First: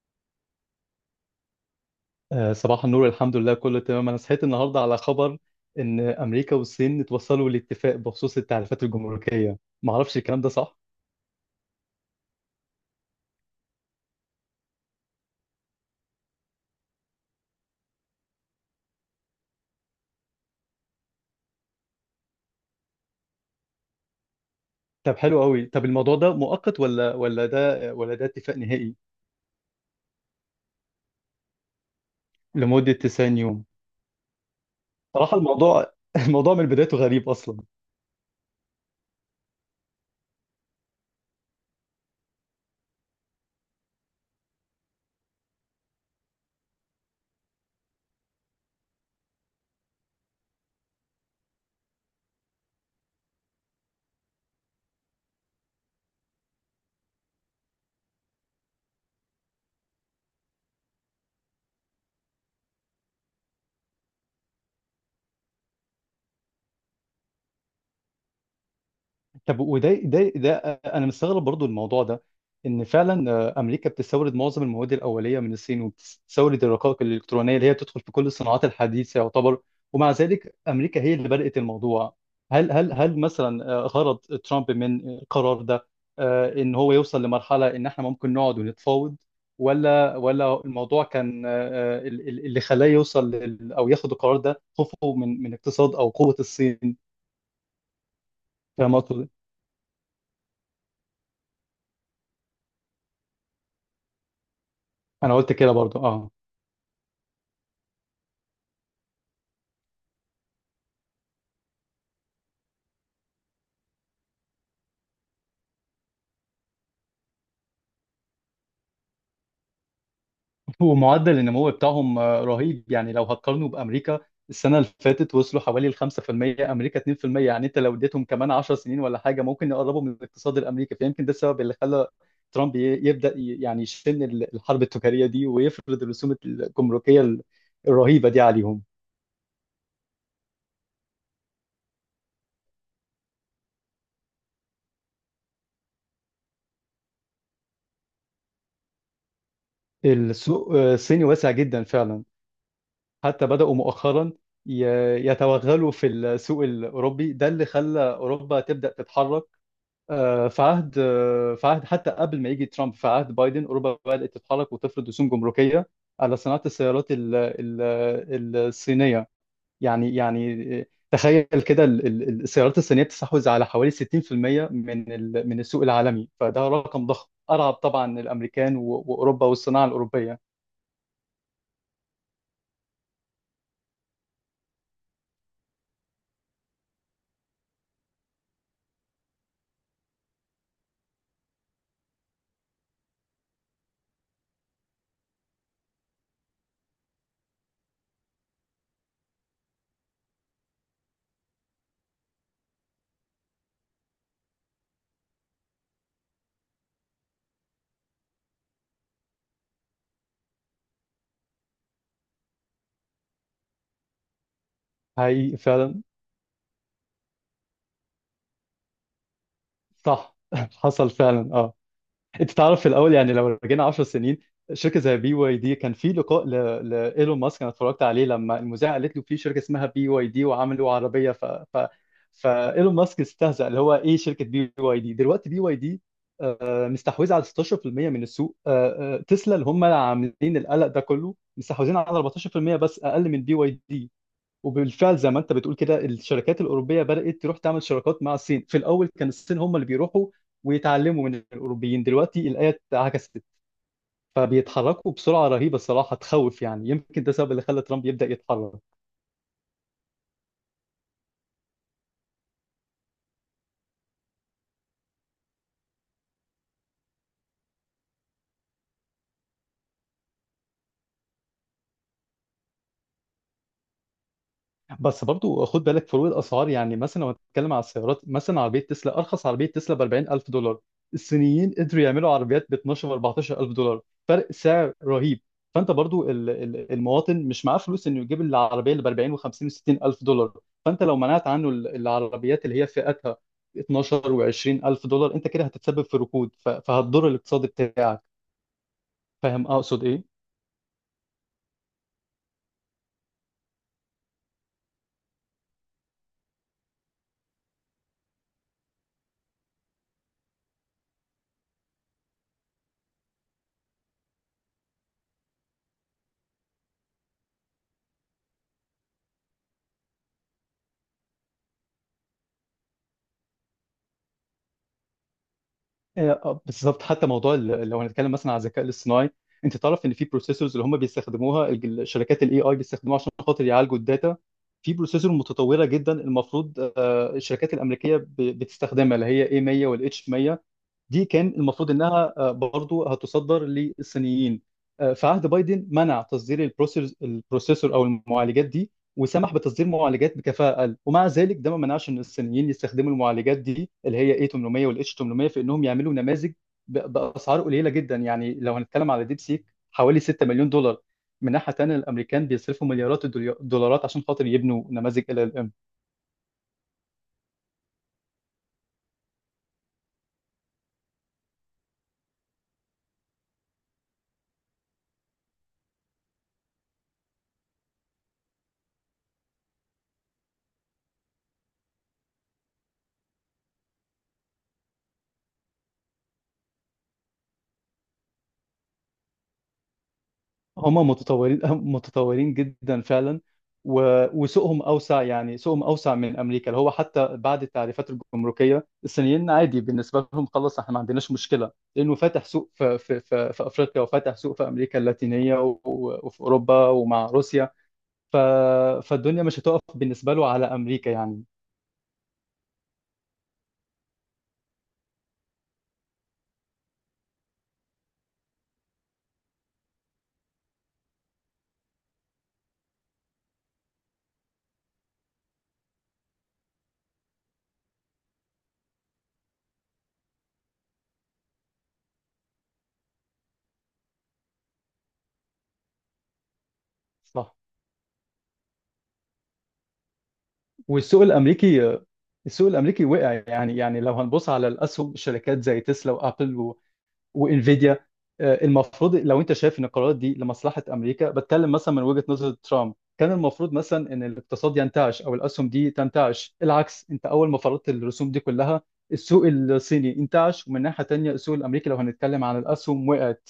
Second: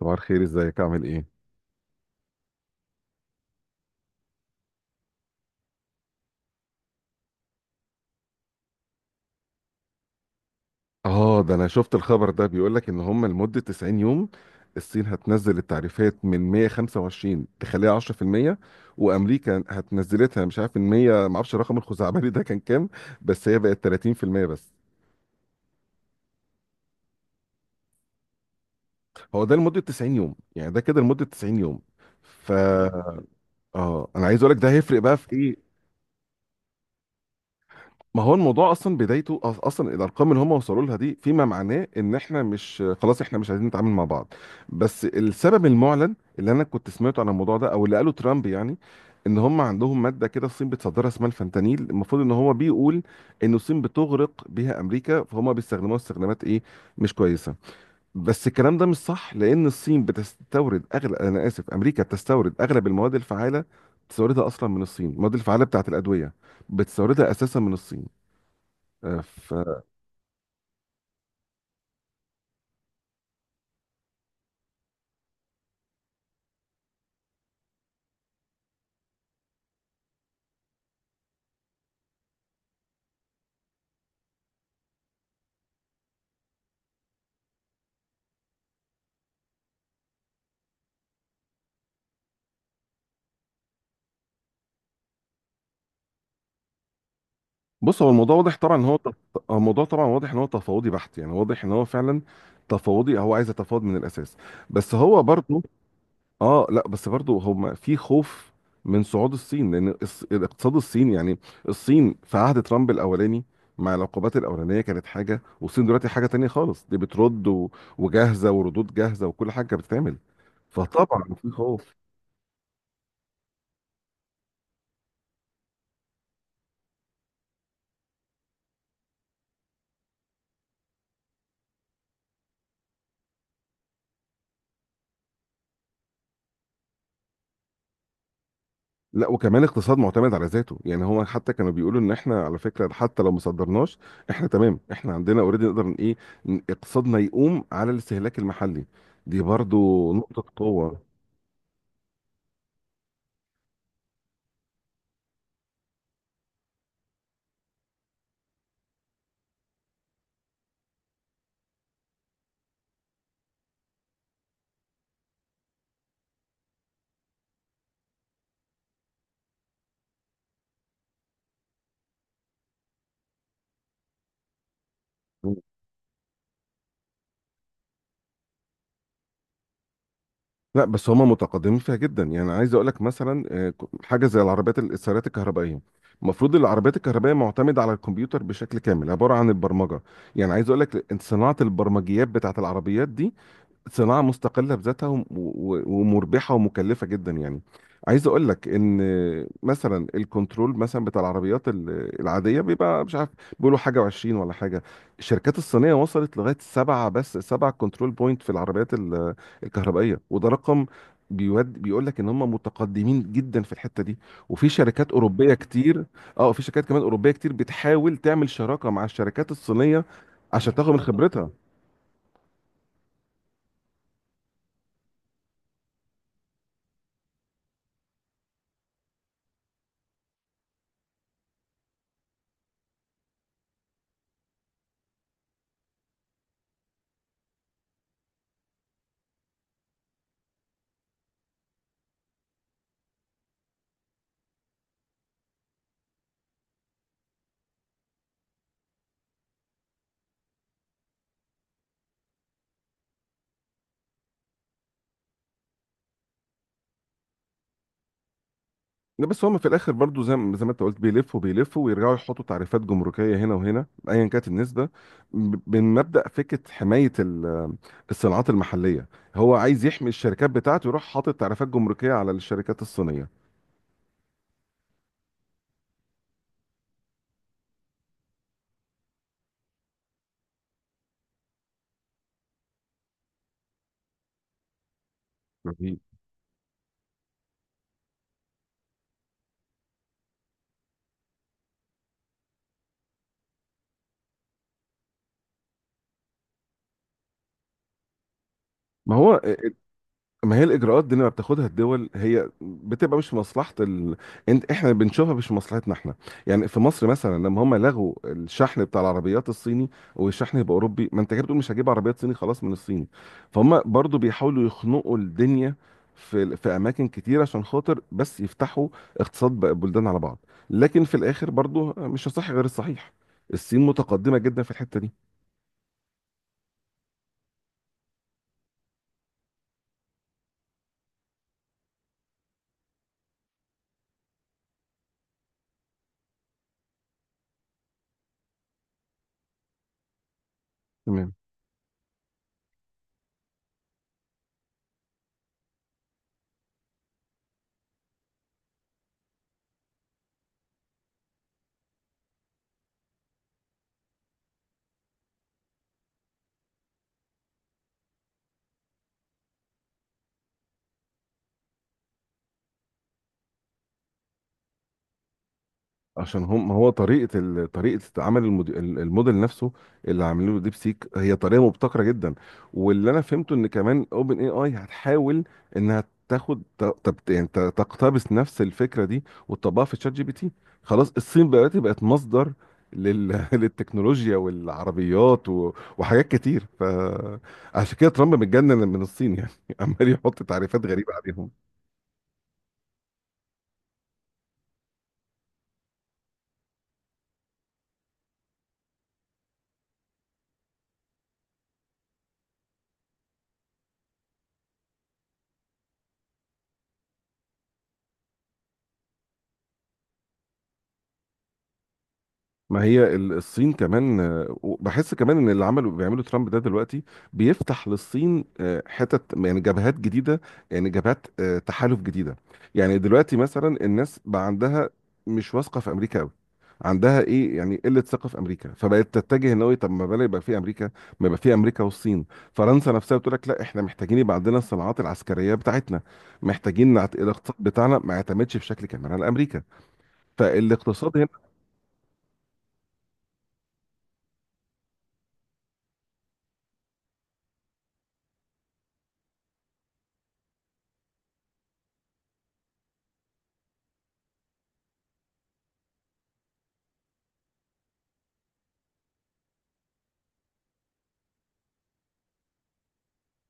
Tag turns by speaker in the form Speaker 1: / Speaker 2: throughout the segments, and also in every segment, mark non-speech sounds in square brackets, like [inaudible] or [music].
Speaker 1: صباح الخير، ازيك؟ عامل ايه؟
Speaker 2: آه، صباح النور. الحمد لله كله تمام. انا صحيت النهارده على خبر ان امريكا والصين اتوصلوا لاتفاق بخصوص التعريفات الجمركيه. ما اعرفش الكلام ده صح.
Speaker 1: اه، ده انا شفت الخبر ده، بيقول لك ان هم لمدة 90 يوم الصين هتنزل التعريفات من 125 تخليها 10%، وامريكا هتنزلتها مش عارف من 100، ما اعرفش الرقم الخزعبلي ده كان كام، بس هي بقت 30% بس.
Speaker 2: طب حلو قوي. طب الموضوع ده مؤقت ولا ده ولا ده اتفاق نهائي؟
Speaker 1: هو ده لمدة 90 يوم، يعني ده كده لمدة 90 يوم. ف
Speaker 2: لمده
Speaker 1: مم.
Speaker 2: 90 يوم.
Speaker 1: اه، انا عايز اقول لك ده هيفرق بقى في
Speaker 2: صراحه
Speaker 1: ايه.
Speaker 2: الموضوع [laughs] الموضوع من بدايته غريب اصلا.
Speaker 1: ما هو الموضوع اصلا بدايته اصلا الارقام اللي هم وصلوا لها دي، فيما معناه ان احنا مش خلاص، احنا مش عايزين نتعامل مع بعض. بس السبب المعلن اللي انا كنت سمعته عن الموضوع ده او اللي قاله ترامب يعني، ان هم عندهم ماده كده الصين بتصدرها اسمها الفentanyl، المفروض ان هو بيقول ان الصين بتغرق بيها امريكا، فهم بيستخدموها استخدامات ايه، مش كويسه. بس الكلام ده مش صح، لان الصين بتستورد اغلب، انا اسف، امريكا بتستورد اغلب المواد الفعاله، بتستوردها اصلا من الصين. المواد الفعاله بتاعت الادويه بتستوردها اساسا من الصين. ف-
Speaker 2: طب وده ده ده انا مستغرب برضو الموضوع ده، ان فعلا امريكا بتستورد معظم المواد الاوليه من الصين، وبتستورد الرقائق الالكترونيه اللي هي بتدخل في كل الصناعات الحديثه يعتبر. ومع ذلك امريكا هي اللي بدات الموضوع. هل مثلا غرض ترامب من القرار ده ان هو يوصل لمرحله ان احنا ممكن نقعد ونتفاوض؟ ولا الموضوع كان اللي خلاه يوصل او ياخد القرار ده خوفه من اقتصاد او قوه الصين؟
Speaker 1: بص، هو الموضوع واضح طبعا ان
Speaker 2: فاهم
Speaker 1: هو
Speaker 2: أقصد إيه؟
Speaker 1: هو الموضوع طبعا واضح ان هو تفاوضي بحت، يعني واضح ان هو فعلا تفاوضي، هو عايز يتفاوض من الاساس. بس هو
Speaker 2: انا قلت
Speaker 1: برضه،
Speaker 2: كده برضو، اه.
Speaker 1: اه لا، بس برضه هم في خوف من صعود الصين، لان الاقتصاد الصيني يعني، الصين في عهد ترامب الاولاني مع العقوبات الاولانيه كانت حاجه، والصين دلوقتي حاجه تانية خالص، دي بترد وجاهزه وردود جاهزه وكل حاجه بتتعمل، فطبعا
Speaker 2: ومعدل
Speaker 1: في
Speaker 2: النمو
Speaker 1: خوف.
Speaker 2: بتاعهم رهيب، يعني لو هتقارنه بأمريكا، السنة اللي فاتت وصلوا حوالي ال 5%، أمريكا 2%. يعني أنت لو اديتهم كمان 10 سنين ولا حاجة ممكن يقربوا من الاقتصاد الأمريكي، فيمكن ده السبب اللي خلى ترامب يبدأ يعني يشن الحرب التجارية دي ويفرض الرسوم الجمركية الرهيبة دي عليهم.
Speaker 1: لا، وكمان اقتصاد معتمد على ذاته، يعني هو حتى كانوا بيقولوا ان احنا على فكره حتى لو ما صدرناش، احنا تمام، احنا عندنا اوريدي، نقدر اقتصادنا يقوم على الاستهلاك المحلي، دي برضو نقطه
Speaker 2: السوق
Speaker 1: قوه.
Speaker 2: الصيني واسع جدا فعلا. حتى بدأوا مؤخرا يتوغلوا في السوق الأوروبي، ده اللي خلى أوروبا تبدأ تتحرك. في عهد حتى قبل ما يجي ترامب، في عهد بايدن اوروبا بدات تتحرك وتفرض رسوم جمركيه على صناعه السيارات الصينيه. يعني تخيل كده، السيارات الصينيه بتستحوذ على حوالي 60% من من السوق العالمي، فده رقم ضخم ارعب طبعا الامريكان واوروبا والصناعه الاوروبيه.
Speaker 1: لا، بس هما متقدمين فيها جدا، يعني عايز اقول لك مثلا، حاجه زي العربيات السيارات الكهربائيه. المفروض العربيات الكهربائيه معتمده على الكمبيوتر بشكل كامل، عباره عن البرمجه، يعني عايز اقول لك صناعه البرمجيات بتاعت العربيات دي صناعة مستقلة بذاتها ومربحة ومكلفة جدا، يعني عايز اقول لك ان مثلا الكنترول مثلا بتاع العربيات العادية بيبقى مش عارف، بيقولوا حاجة وعشرين ولا حاجة، الشركات الصينية وصلت لغاية سبعة، بس سبعة كنترول بوينت في العربيات الكهربائية، وده رقم بيود بيقول لك ان هم متقدمين جدا في الحتة دي، وفي شركات اوروبية
Speaker 2: هي فعلا.
Speaker 1: كتير. اه، في شركات كمان اوروبية كتير بتحاول تعمل شراكة مع الشركات الصينية
Speaker 2: صح.
Speaker 1: عشان
Speaker 2: [laughs]
Speaker 1: تاخد من
Speaker 2: حصل
Speaker 1: خبرتها.
Speaker 2: فعلا، اه. انت تعرف، في الاول يعني لو رجعنا 10 سنين، شركه زي بي واي دي كان في لقاء لايلون ماسك. انا اتفرجت عليه، لما المذيعه قالت له في شركه اسمها بي واي دي وعملوا عربيه، فايلون ماسك استهزأ اللي هو ايه شركه بي واي دي. دلوقتي بي واي دي مستحوذه على 16% من السوق، تسلا اللي هم اللي عاملين القلق ده كله مستحوذين على 14% بس، اقل من بي واي دي. وبالفعل زي ما انت بتقول كده، الشركات الاوروبيه بدات تروح تعمل شراكات مع الصين. في الاول كان الصين هم اللي بيروحوا ويتعلموا من الاوروبيين، دلوقتي الايه اتعكست. فبيتحركوا بسرعه رهيبه، الصراحه تخوف يعني، يمكن ده السبب اللي خلى ترامب يبدا يتحرك.
Speaker 1: لا، بس هم في الاخر برضو زي ما انت قلت، بيلفوا بيلفوا ويرجعوا يحطوا تعريفات جمركيه هنا وهنا ايا كانت النسبه، من مبدا فكره حمايه الصناعات المحليه، هو عايز يحمي الشركات بتاعته، يروح حاطط تعريفات جمركيه على الشركات الصينيه.
Speaker 2: بس برضو خد بالك فروق الاسعار، يعني مثلا لو هتتكلم على السيارات، مثلا عربيه تسلا، ارخص عربيه تسلا ب 40000 دولار، الصينيين قدروا يعملوا عربيات ب 12 و 14000 دولار. فرق سعر رهيب. فانت
Speaker 1: رهيب.
Speaker 2: برضو المواطن مش معاه فلوس انه يجيب العربيه اللي ب 40 و 50 و 60000 دولار. فانت لو منعت عنه العربيات اللي هي فئتها 12 و 20000 دولار، انت كده هتتسبب في ركود، فهتضر الاقتصاد بتاعك.
Speaker 1: ما هو
Speaker 2: فاهم اقصد إيه؟
Speaker 1: ما هي الاجراءات دي اللي بتاخدها الدول هي بتبقى مش في مصلحه انت، احنا بنشوفها مش في مصلحتنا احنا. يعني في مصر مثلا لما هم لغوا الشحن بتاع العربيات الصيني والشحن يبقى اوروبي، ما انت كده بتقول مش هجيب عربيات صيني خلاص من الصين، فهم برضو بيحاولوا يخنقوا الدنيا في اماكن كتير عشان خاطر بس يفتحوا اقتصاد بقى البلدان على بعض. لكن في الاخر برضو مش هصح غير الصحيح، الصين متقدمه جدا في الحته دي.
Speaker 2: بالظبط. حتى موضوع لو هنتكلم مثلا على الذكاء الاصطناعي، انت تعرف ان في بروسيسورز اللي هم بيستخدموها، شركات الاي اي بيستخدموها عشان خاطر يعالجوا الداتا. في بروسيسور متطوره جدا المفروض الشركات الامريكيه بتستخدمها، اللي هي A100 والاتش 100. دي
Speaker 1: تمام،
Speaker 2: كان المفروض انها برضو هتصدر للصينيين. في عهد بايدن منع تصدير البروسيسور او المعالجات دي، وسمح بتصدير معالجات بكفاءة اقل. ومع ذلك ده ما منعش ان الصينيين يستخدموا المعالجات دي اللي هي A800 وال H800 في انهم يعملوا نماذج باسعار قليلة جدا. يعني لو هنتكلم على ديب سيك، حوالي 6 مليون دولار. من ناحية تانية الامريكان بيصرفوا مليارات الدولارات عشان خاطر يبنوا نماذج LLM.
Speaker 1: عشان هم، ما هو طريقه طريقه عمل الموديل نفسه اللي عاملينه ديب سيك هي طريقه مبتكره جدا. واللي انا فهمته ان كمان اوبن اي اي هتحاول انها تاخد تقتبس نفس الفكره دي وتطبقها في شات جي بي تي. خلاص، الصين بقت مصدر [laughs] للتكنولوجيا والعربيات و... وحاجات كتير، فعشان كده ترامب متجنن من الصين، يعني [laughs] عمال يحط تعريفات
Speaker 2: هم
Speaker 1: غريبه عليهم.
Speaker 2: متطورين [laughs] متطورين جدا فعلا. وسوقهم اوسع، يعني سوقهم اوسع من امريكا، اللي هو حتى بعد التعريفات الجمركيه الصينيين عادي بالنسبه لهم، خلاص احنا ما عندناش مشكله، لانه فاتح سوق في افريقيا، وفاتح سوق في امريكا اللاتينيه، وفي اوروبا ومع روسيا. ف فالدنيا مش هتقف بالنسبه له على امريكا يعني.
Speaker 1: ما هي الصين كمان، بحس كمان ان اللي عملوا بيعملوا ترامب ده دلوقتي، بيفتح للصين حتت، يعني جبهات جديده، يعني جبهات تحالف جديده. يعني دلوقتي مثلا الناس بقى عندها مش واثقه في امريكا قوي، عندها ايه يعني قله ثقه في امريكا، فبقت تتجه ان هو طب ما بلا يبقى في امريكا، ما يبقى في امريكا والصين. فرنسا نفسها بتقول لك لا، احنا محتاجين يبقى عندنا الصناعات العسكريه بتاعتنا، محتاجين
Speaker 2: صح.
Speaker 1: الاقتصاد بتاعنا ما يعتمدش بشكل كامل على امريكا، فالاقتصاد
Speaker 2: والسوق
Speaker 1: هنا.
Speaker 2: الامريكي السوق الامريكي وقع. يعني لو هنبص على الاسهم شركات زي تسلا وابل وانفيديا، المفروض لو انت شايف ان القرارات دي لمصلحه امريكا، بتكلم مثلا من وجهه نظر ترامب، كان المفروض مثلا ان الاقتصاد ينتعش او الاسهم دي تنتعش. العكس، انت اول ما فرضت الرسوم دي كلها السوق الصيني انتعش، ومن ناحيه تانيه السوق الامريكي لو هنتكلم عن الاسهم وقعت.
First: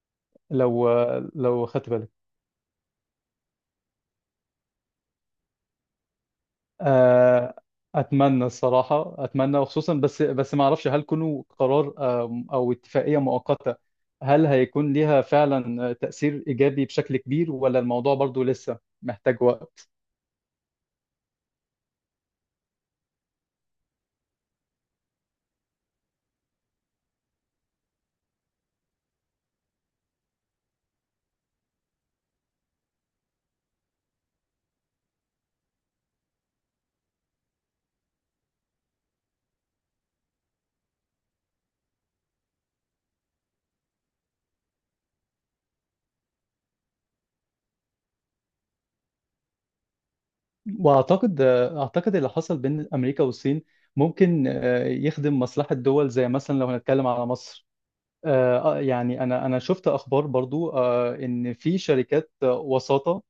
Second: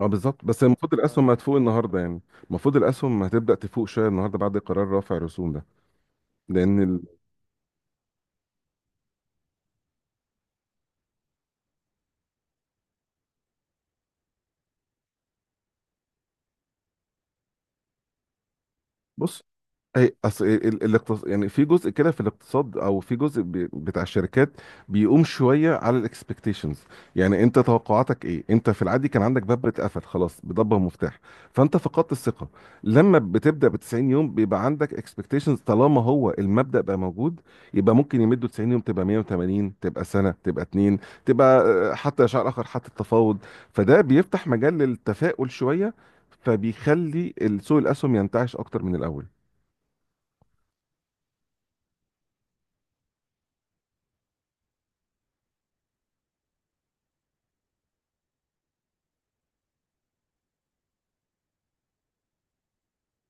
Speaker 1: اه بالظبط، بس المفروض الاسهم هتفوق
Speaker 2: لو خدت
Speaker 1: النهارده
Speaker 2: بالك.
Speaker 1: يعني، المفروض الاسهم هتبدا تفوق شويه النهارده بعد قرار رفع الرسوم ده، لان
Speaker 2: آه، اتمنى الصراحه، اتمنى، وخصوصا بس ما اعرفش هل كونه قرار او اتفاقيه مؤقته هل هيكون ليها فعلا تاثير ايجابي بشكل كبير ولا الموضوع برضو لسه
Speaker 1: بص،
Speaker 2: محتاج وقت؟
Speaker 1: اي اصل يعني في جزء كده في الاقتصاد، او في جزء بتاع الشركات، بيقوم شويه على الاكسبكتيشنز، يعني انت توقعاتك ايه؟ انت في العادي كان عندك باب بيتقفل خلاص بضبه ومفتاح، فانت فقدت الثقه. لما بتبدا ب 90 يوم، بيبقى عندك اكسبكتيشنز، طالما هو المبدا بقى موجود، يبقى ممكن يمدوا 90 يوم، تبقى 180، تبقى سنه، تبقى اتنين، تبقى حتى شهر اخر، حتى التفاوض. فده بيفتح مجال للتفاؤل شويه، فبيخلي سوق الاسهم ينتعش اكتر من الاول.
Speaker 2: واعتقد آه، اعتقد اللي حصل بين امريكا والصين ممكن يخدم مصلحه دول، زي مثلا لو هنتكلم على مصر. يعني انا شفت اخبار برضو ان في شركات وساطه،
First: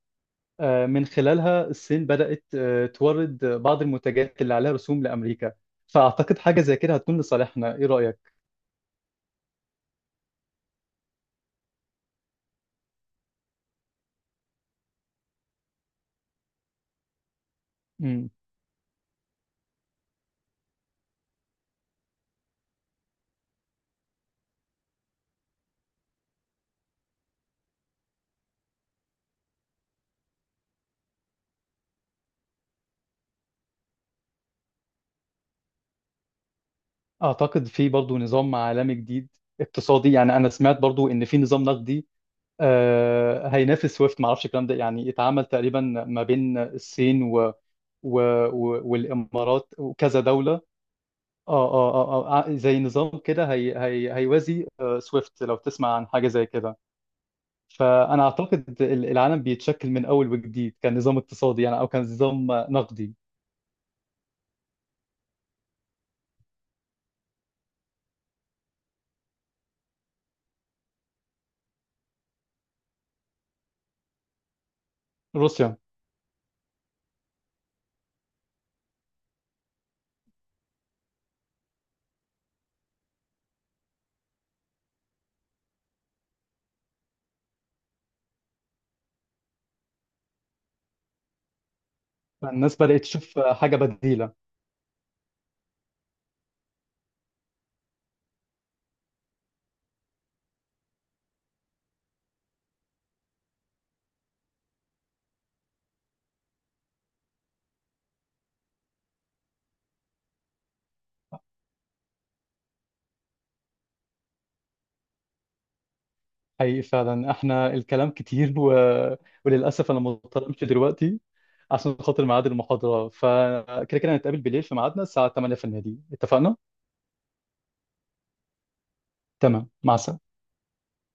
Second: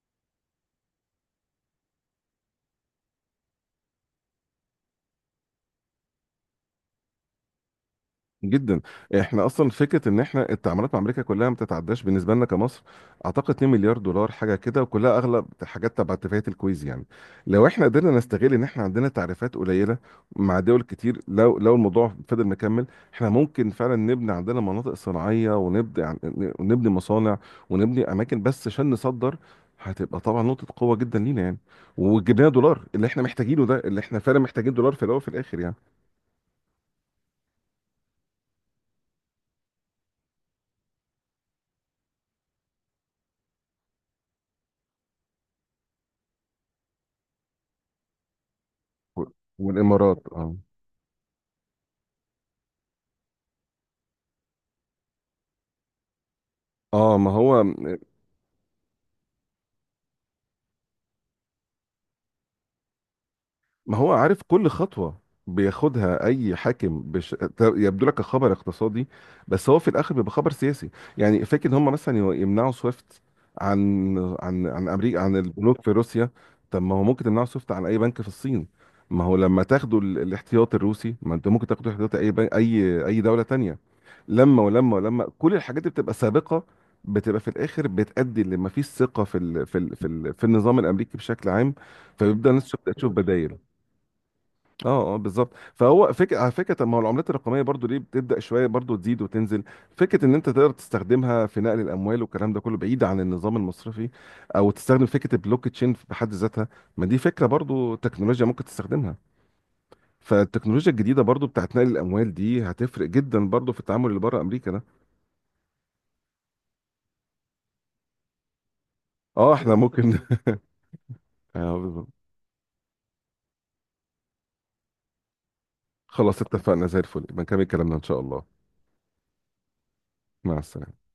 Speaker 2: من خلالها الصين بدأت تورد بعض المنتجات اللي عليها رسوم لأمريكا. فأعتقد حاجة زي كده هتكون لصالحنا. إيه رأيك؟
Speaker 1: جدا، احنا اصلا فكره ان احنا التعاملات مع امريكا كلها ما بتتعداش بالنسبه لنا كمصر، اعتقد 2 مليار دولار حاجه كده، وكلها اغلب حاجات تبع اتفاقيه الكويز يعني. لو احنا قدرنا
Speaker 2: مم.
Speaker 1: نستغل ان احنا عندنا تعريفات قليله مع دول كتير، لو الموضوع فضل مكمل، احنا ممكن فعلا نبني عندنا مناطق صناعيه، ونبدا ونبني مصانع، ونبني اماكن بس عشان نصدر، هتبقى طبعا نقطة قوة جدا لينا يعني، وجبناها دولار اللي احنا محتاجينه ده، اللي احنا فعلا محتاجين دولار في الأول وفي الآخر يعني.
Speaker 2: أعتقد في برضو نظام عالمي جديد اقتصادي يعني. أنا سمعت برضو إن في نظام نقدي هينافس سويفت، معرفش الكلام ده، يعني اتعمل تقريبا ما بين الصين و... والإمارات وكذا
Speaker 1: والإمارات،
Speaker 2: دولة.
Speaker 1: اه
Speaker 2: اه، اه، اه، زي نظام كده هيوازي سويفت، لو تسمع عن حاجة زي كده.
Speaker 1: اه. ما هو،
Speaker 2: فانا اعتقد العالم بيتشكل من اول وجديد، كان نظام اقتصادي يعني او كان نظام نقدي.
Speaker 1: عارف كل خطوة بياخدها اي حاكم، يبدو لك خبر اقتصادي، بس هو في الاخر بيبقى خبر سياسي. يعني فاكر ان هم مثلا يمنعوا سويفت عن امريكا، عن
Speaker 2: روسيا.
Speaker 1: البنوك في روسيا، طب ما هو ممكن تمنعوا سويفت عن اي بنك في الصين؟ ما هو لما تاخدوا الاحتياط الروسي، ما انت ممكن تاخدوا احتياط اي بنك اي دولة تانية. لما ولما ولما كل الحاجات اللي بتبقى سابقه، بتبقى في الاخر بتؤدي لما فيش ثقه في ال في ال في, ال في النظام الامريكي بشكل عام، فبيبدا الناس
Speaker 2: الناس
Speaker 1: تبدا
Speaker 2: بدات
Speaker 1: تشوف
Speaker 2: تشوف
Speaker 1: بدايل.
Speaker 2: حاجه بديله.
Speaker 1: اه اه بالظبط. فهو فكره، على فكره، طب ما هو العملات الرقميه برضو ليه بتبدا شويه برضو تزيد وتنزل؟ فكره ان انت تقدر تستخدمها في نقل الاموال والكلام ده كله بعيد عن النظام المصرفي، او تستخدم فكره البلوك تشين بحد ذاتها، ما دي فكره برضو تكنولوجيا ممكن تستخدمها. فالتكنولوجيا الجديده برضو بتاعت نقل الاموال دي هتفرق جدا برضو في التعامل اللي بره امريكا ده.
Speaker 2: حقيقي فعلا احنا الكلام كتير،
Speaker 1: اه، احنا
Speaker 2: وللاسف انا
Speaker 1: ممكن. [laughs]
Speaker 2: مضطر امشي دلوقتي عشان
Speaker 1: بالظبط.
Speaker 2: خاطر ميعاد المحاضره. فكده كده هنتقابل بالليل في ميعادنا الساعه 8 في النادي،
Speaker 1: خلاص
Speaker 2: اتفقنا؟
Speaker 1: اتفقنا، زي الفل، يبقى نكمل كلامنا ان شاء الله.
Speaker 2: تمام، مع السلامه.
Speaker 1: مع السلامة.